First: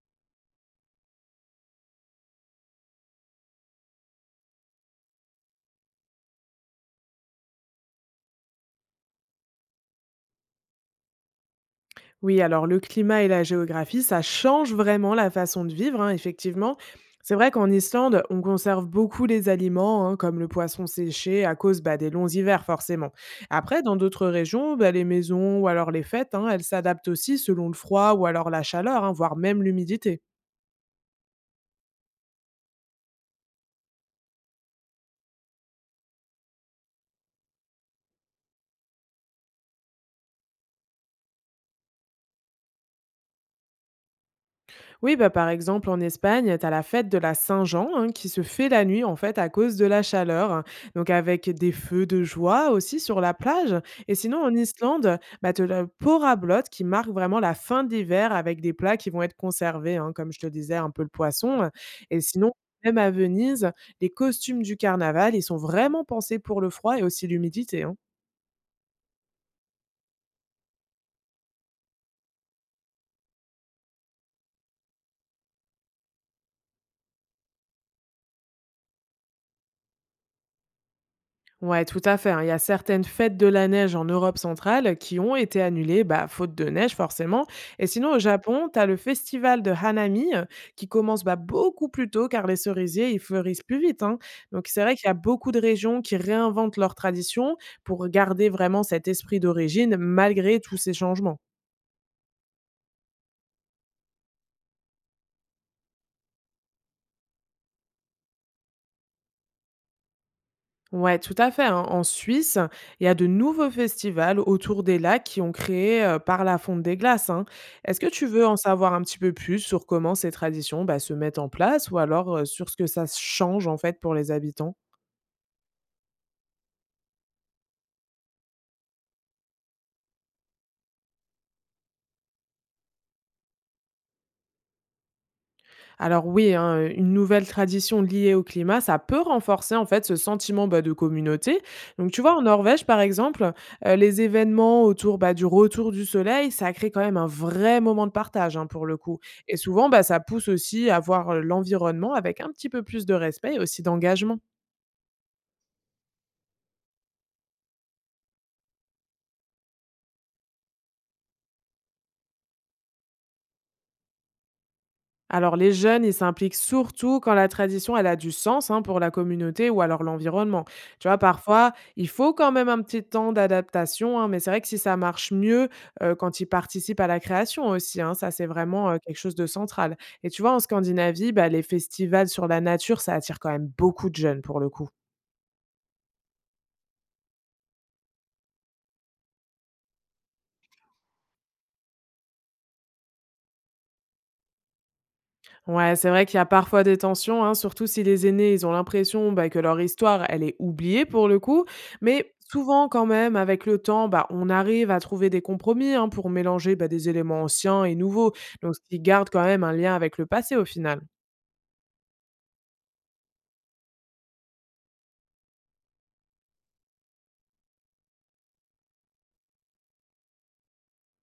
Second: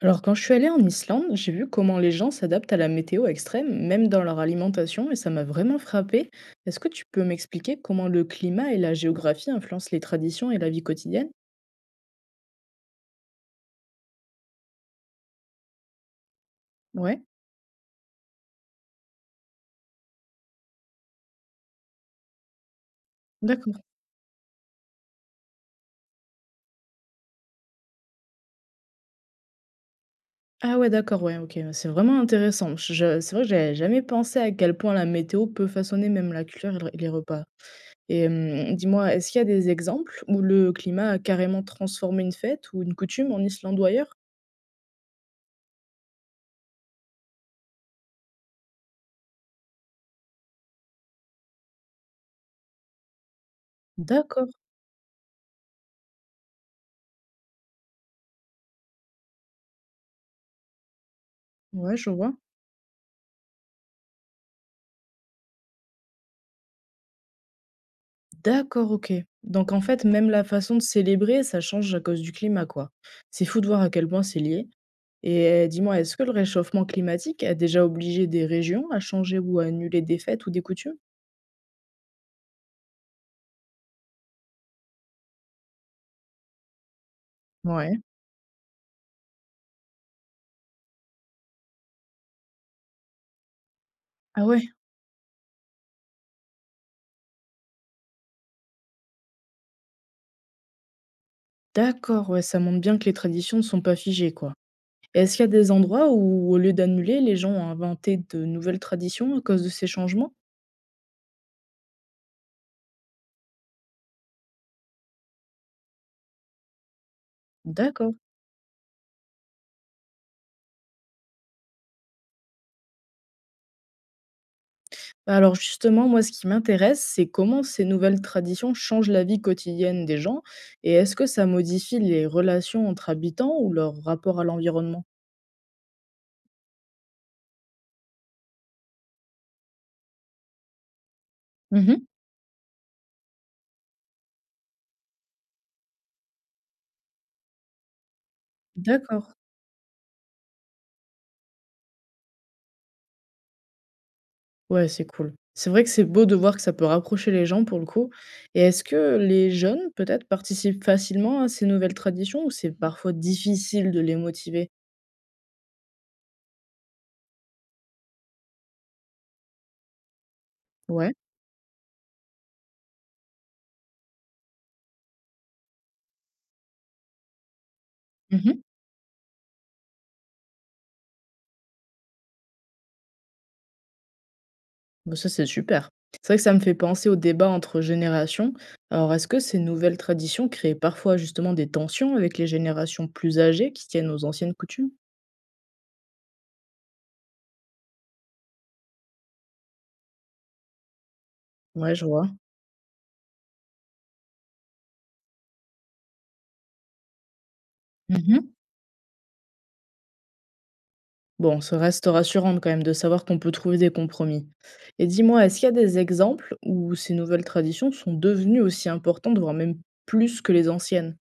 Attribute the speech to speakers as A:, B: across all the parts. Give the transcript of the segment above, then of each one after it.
A: Alors quand je suis allée en Islande, j'ai vu comment les gens s'adaptent à la météo extrême, même dans leur alimentation, et ça m'a vraiment frappée. Est-ce que tu peux m'expliquer comment le climat et la géographie influencent les traditions et la vie quotidienne?
B: Oui, alors le climat et la géographie, ça change vraiment la façon de vivre, hein, effectivement.
A: Ouais,
B: C'est vrai qu'en Islande, on conserve beaucoup les aliments, hein, comme le poisson séché, à cause bah, des longs hivers, forcément.
A: d'accord.
B: Après, dans d'autres régions, bah, les maisons ou alors les fêtes, hein, elles s'adaptent aussi selon le froid ou alors la chaleur, hein, voire même l'humidité.
A: Ah ouais, d'accord, ouais, ok. C'est vraiment intéressant. C'est vrai que j'avais jamais pensé à quel point la météo peut façonner même la culture et les repas. Et dis-moi, est-ce qu'il y a des exemples où le climat a carrément transformé une fête ou une coutume en Islande ou ailleurs?
B: Oui, bah, par exemple, en Espagne, tu as la fête de la Saint-Jean hein, qui se fait la nuit, en fait, à cause de la chaleur, hein. Donc, avec des feux de joie aussi sur la plage. Et sinon,
A: D'accord,
B: en Islande, bah, tu as le porablot qui marque vraiment la fin de l'hiver avec des plats qui vont être conservés, hein, comme je te disais, un peu le poisson.
A: ouais, je
B: Et
A: vois.
B: sinon, même à Venise, les costumes du carnaval, ils sont vraiment pensés pour le froid et aussi l'humidité, hein.
A: D'accord, OK. Donc en fait, même la façon de célébrer, ça change à cause du climat, quoi. C'est fou de voir à quel point c'est lié. Et dis-moi, est-ce que le réchauffement climatique a déjà obligé des régions à changer ou à annuler des fêtes ou des coutumes?
B: Ouais, tout à fait, hein. Il y a certaines fêtes de la neige en Europe centrale qui ont été annulées, bah, faute de neige forcément. Et
A: Ouais.
B: sinon, au Japon, tu as le festival de Hanami qui commence bah, beaucoup plus tôt car les cerisiers, ils fleurissent plus vite, hein.
A: Ah ouais,
B: Donc c'est vrai qu'il y a beaucoup de régions qui réinventent leurs traditions pour garder vraiment cet esprit d'origine malgré tous ces changements.
A: d'accord, ouais, ça montre bien que les traditions ne sont pas figées, quoi. Et est-ce qu'il y a des endroits où, au lieu d'annuler, les gens ont inventé de nouvelles traditions à cause de ces changements?
B: Ouais, tout à fait, hein. En Suisse, il y a de nouveaux festivals autour des lacs qui ont créé par la fonte des glaces, hein. Est-ce que
A: D'accord.
B: tu veux en savoir un petit peu plus sur comment ces traditions bah, se mettent en place ou alors sur ce que ça change en fait pour les habitants?
A: Bah, alors justement, moi, ce qui m'intéresse, c'est comment ces nouvelles traditions changent la vie quotidienne des gens et est-ce que ça modifie les relations entre habitants ou leur rapport à l'environnement?
B: Alors oui, hein, une nouvelle tradition liée au climat, ça peut renforcer en fait ce sentiment bah, de communauté.
A: Mhm.
B: Donc tu vois, en Norvège par exemple, les événements autour bah, du retour du soleil, ça crée quand même un vrai moment de partage hein, pour le coup.
A: D'accord.
B: Et souvent, bah, ça pousse aussi à voir l'environnement avec un petit peu plus de respect et aussi d'engagement.
A: Ouais, c'est cool. C'est vrai que c'est beau de voir que ça peut rapprocher les gens pour le coup. Et est-ce que les jeunes, peut-être, participent facilement à ces nouvelles traditions ou c'est parfois difficile de les motiver?
B: Alors les jeunes, ils s'impliquent surtout quand la tradition, elle a du sens hein, pour la communauté ou alors l'environnement. Tu
A: Ouais.
B: vois, parfois, il faut quand même un petit temps d'adaptation, hein, mais c'est vrai que si ça marche mieux quand ils participent à la création aussi, hein, ça c'est vraiment quelque chose de central. Et tu vois, en Scandinavie, bah, les festivals sur la nature, ça attire quand même beaucoup de jeunes pour le coup.
A: Bah, ça, c'est super. C'est vrai que ça me fait penser au débat entre générations. Alors, est-ce que ces nouvelles traditions créent parfois justement des tensions avec les générations plus âgées qui tiennent aux anciennes coutumes?
B: Ouais, c'est vrai qu'il y a parfois des tensions, hein, surtout si les aînés, ils ont l'impression bah, que leur histoire, elle est oubliée pour le coup.
A: Ouais, je vois.
B: Mais souvent, quand même, avec le temps, bah, on arrive à trouver des compromis hein, pour mélanger bah, des éléments anciens et nouveaux,
A: Mhm.
B: donc ce qui garde quand même un lien avec le passé au final.
A: Bon, ça reste rassurant quand même de savoir qu'on peut trouver des compromis. Et dis-moi, est-ce qu'il y a des exemples où ces nouvelles traditions sont devenues aussi importantes, voire même plus que les anciennes?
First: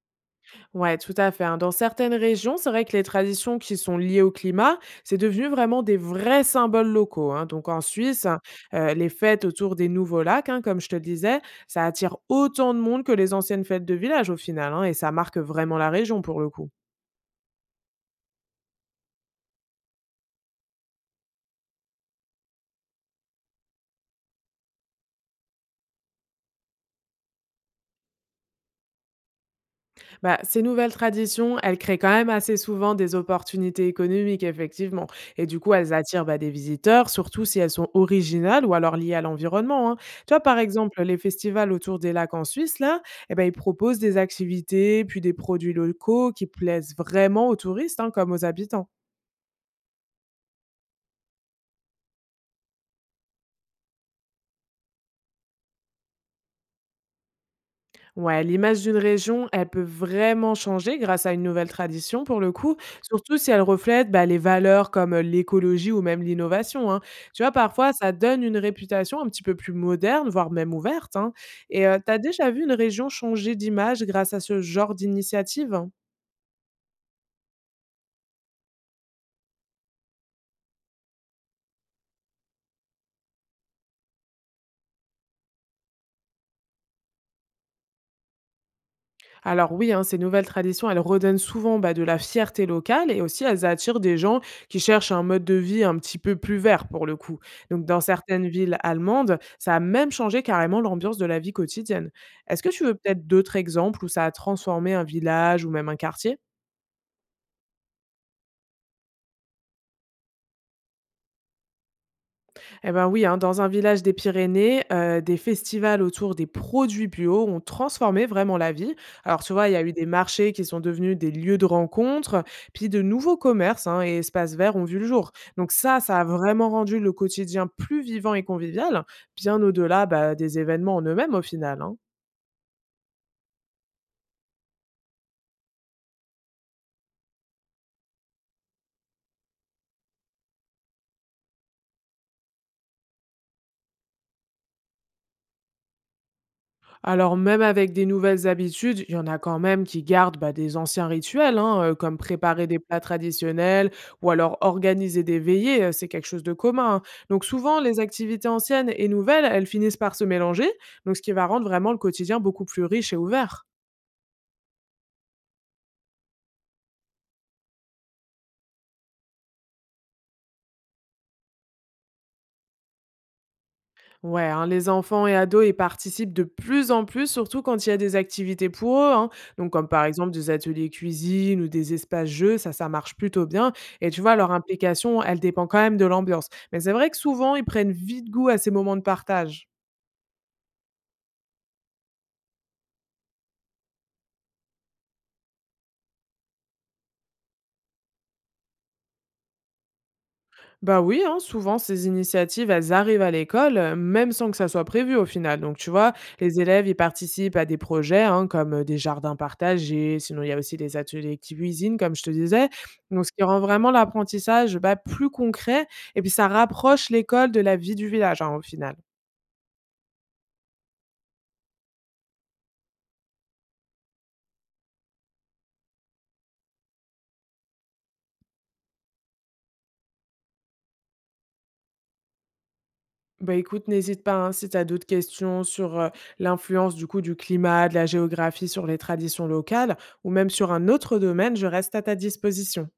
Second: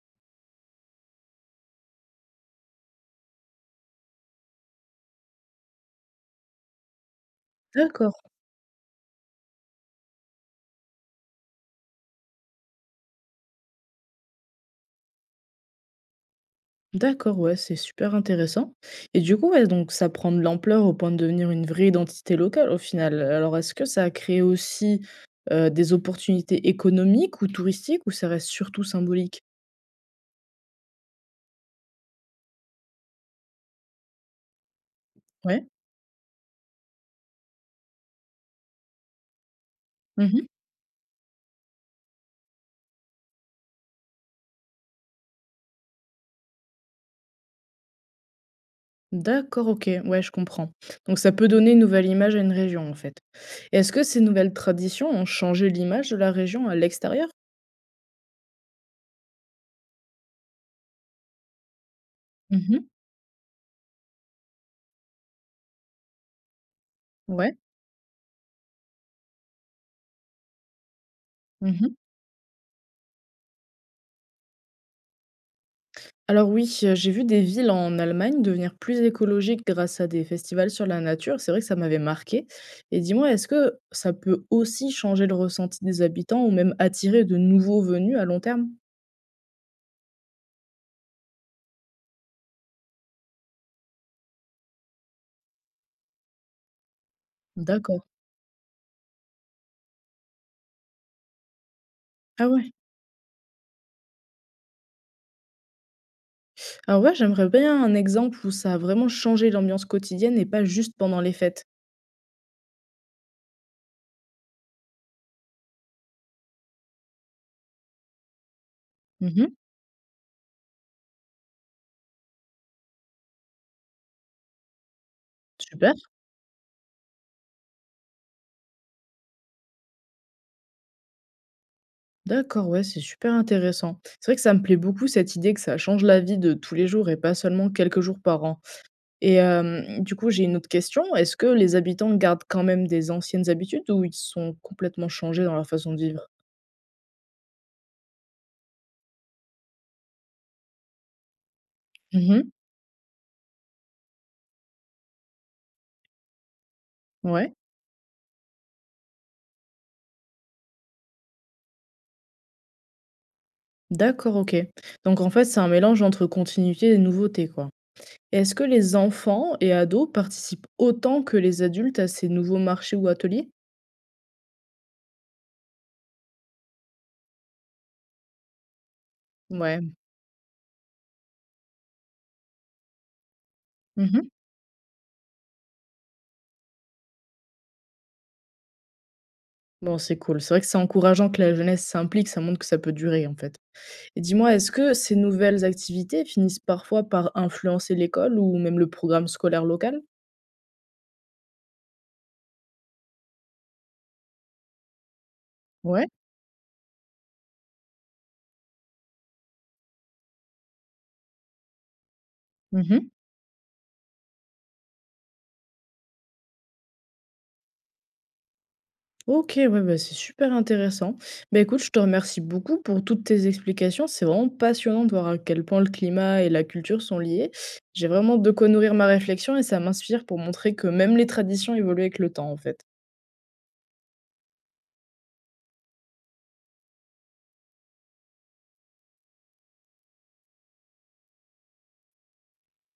B: Ouais, tout à fait, hein. Dans certaines régions, c'est vrai que les traditions qui sont liées au climat, c'est devenu vraiment des vrais symboles locaux, hein. Donc en
A: D'accord.
B: Suisse, hein, les fêtes autour des nouveaux lacs, hein, comme je te le disais, ça attire autant de monde que les anciennes fêtes de village au final, hein, et ça marque vraiment la région pour le coup.
A: D'accord, ouais, c'est super intéressant. Et du coup, ouais, donc ça prend de l'ampleur au point de devenir une vraie identité locale au final. Alors, est-ce que ça a créé aussi des opportunités économiques ou touristiques ou ça reste surtout symbolique?
B: Bah, ces nouvelles traditions, elles créent quand même assez souvent des opportunités économiques, effectivement. Et du
A: Ouais.
B: coup, elles attirent bah, des visiteurs, surtout si elles sont originales ou alors liées à l'environnement, hein. Tu vois,
A: Mhm.
B: par exemple, les festivals autour des lacs en Suisse, là, eh ben, ils proposent des activités, puis des produits locaux qui plaisent vraiment aux touristes hein, comme aux habitants.
A: D'accord, ok, ouais, je comprends. Donc ça peut donner une nouvelle image à une région en fait. Et est-ce que ces nouvelles traditions ont changé l'image de la région à l'extérieur?
B: Ouais, l'image d'une région, elle peut vraiment changer grâce à une nouvelle tradition pour le coup,
A: Mhm.
B: surtout si elle reflète bah, les valeurs comme l'écologie ou même l'innovation, hein. Tu vois,
A: Ouais.
B: parfois, ça donne une réputation un petit peu plus moderne, voire même ouverte, hein. Et
A: Mhm.
B: tu as déjà vu une région changer d'image grâce à ce genre d'initiative?
A: Alors oui, j'ai vu des villes en Allemagne devenir plus écologiques grâce à des festivals sur la nature. C'est vrai que ça m'avait marqué. Et dis-moi, est-ce que ça peut aussi changer le ressenti des habitants ou même attirer de nouveaux venus à long terme?
B: Alors oui, hein, ces nouvelles traditions, elles redonnent souvent bah, de la fierté locale et aussi elles attirent des gens qui cherchent un mode de vie un petit peu plus vert pour le coup. Donc dans
A: D'accord.
B: certaines villes allemandes, ça a même changé carrément l'ambiance de la vie quotidienne.
A: Ah
B: Est-ce que
A: ouais.
B: tu veux peut-être d'autres exemples où ça a transformé un village ou même un quartier?
A: Alors ouais, j'aimerais bien un exemple où ça a vraiment changé l'ambiance quotidienne et pas juste pendant les fêtes.
B: Eh ben oui, hein, dans un village des Pyrénées, des festivals autour des produits bio ont transformé vraiment la vie. Alors
A: Mmh.
B: tu vois, il y a eu des marchés qui sont devenus des lieux de rencontre, puis de nouveaux commerces hein, et espaces verts ont vu le jour. Donc
A: Super.
B: ça a vraiment rendu le quotidien plus vivant et convivial, bien au-delà bah, des événements en eux-mêmes au final, hein.
A: D'accord, ouais, c'est super intéressant. C'est vrai que ça me plaît beaucoup cette idée que ça change la vie de tous les jours et pas seulement quelques jours par an. Et du coup, j'ai une autre question. Est-ce que les habitants gardent quand même des anciennes habitudes ou ils sont complètement changés dans leur façon de vivre?
B: Alors même avec des nouvelles habitudes, il y en a quand même qui gardent bah, des anciens rituels, hein, comme
A: Mmh.
B: préparer des plats traditionnels ou alors organiser des veillées, c'est quelque chose de commun, hein. Donc
A: Ouais.
B: souvent, les activités anciennes et nouvelles, elles finissent par se mélanger, donc ce qui va rendre vraiment le quotidien beaucoup plus riche et ouvert.
A: D'accord, OK. Donc en fait, c'est un mélange entre continuité et nouveauté, quoi. Et est-ce que les enfants et ados participent autant que les adultes à ces nouveaux marchés ou ateliers?
B: Ouais, hein, les enfants et ados, y participent de plus en plus, surtout quand il y a des activités pour eux, hein. Donc, comme
A: Ouais.
B: par exemple des ateliers cuisine ou des espaces jeux, ça marche plutôt bien. Et tu
A: Mmh.
B: vois, leur implication, elle dépend quand même de l'ambiance. Mais c'est vrai que souvent, ils prennent vite goût à ces moments de partage.
A: Bon, c'est cool. C'est vrai que c'est encourageant que la jeunesse s'implique, ça montre que ça peut durer, en fait. Et dis-moi, est-ce que ces nouvelles activités finissent parfois par influencer l'école ou même le programme scolaire local?
B: Bah oui, hein, souvent ces initiatives, elles arrivent à l'école, même sans que ça soit prévu au final. Donc tu
A: Ouais.
B: vois, les élèves, ils participent à des projets hein, comme des jardins partagés, sinon il y a aussi des ateliers cuisine, comme je te disais.
A: Mmh.
B: Donc ce qui rend vraiment l'apprentissage bah, plus concret, et puis ça rapproche l'école de la vie du village hein, au final.
A: OK, ouais, bah, c'est super intéressant. Bah, écoute, je te remercie beaucoup pour toutes tes explications. C'est vraiment passionnant de voir à quel point le climat et la culture sont liés. J'ai vraiment de quoi nourrir ma réflexion et ça m'inspire pour montrer que même les traditions évoluent avec le temps, en fait.
B: Bah, écoute, n'hésite pas, hein, si tu as d'autres questions sur, l'influence du coup du climat, de la géographie sur les traditions locales ou même sur un autre domaine, je reste à ta disposition.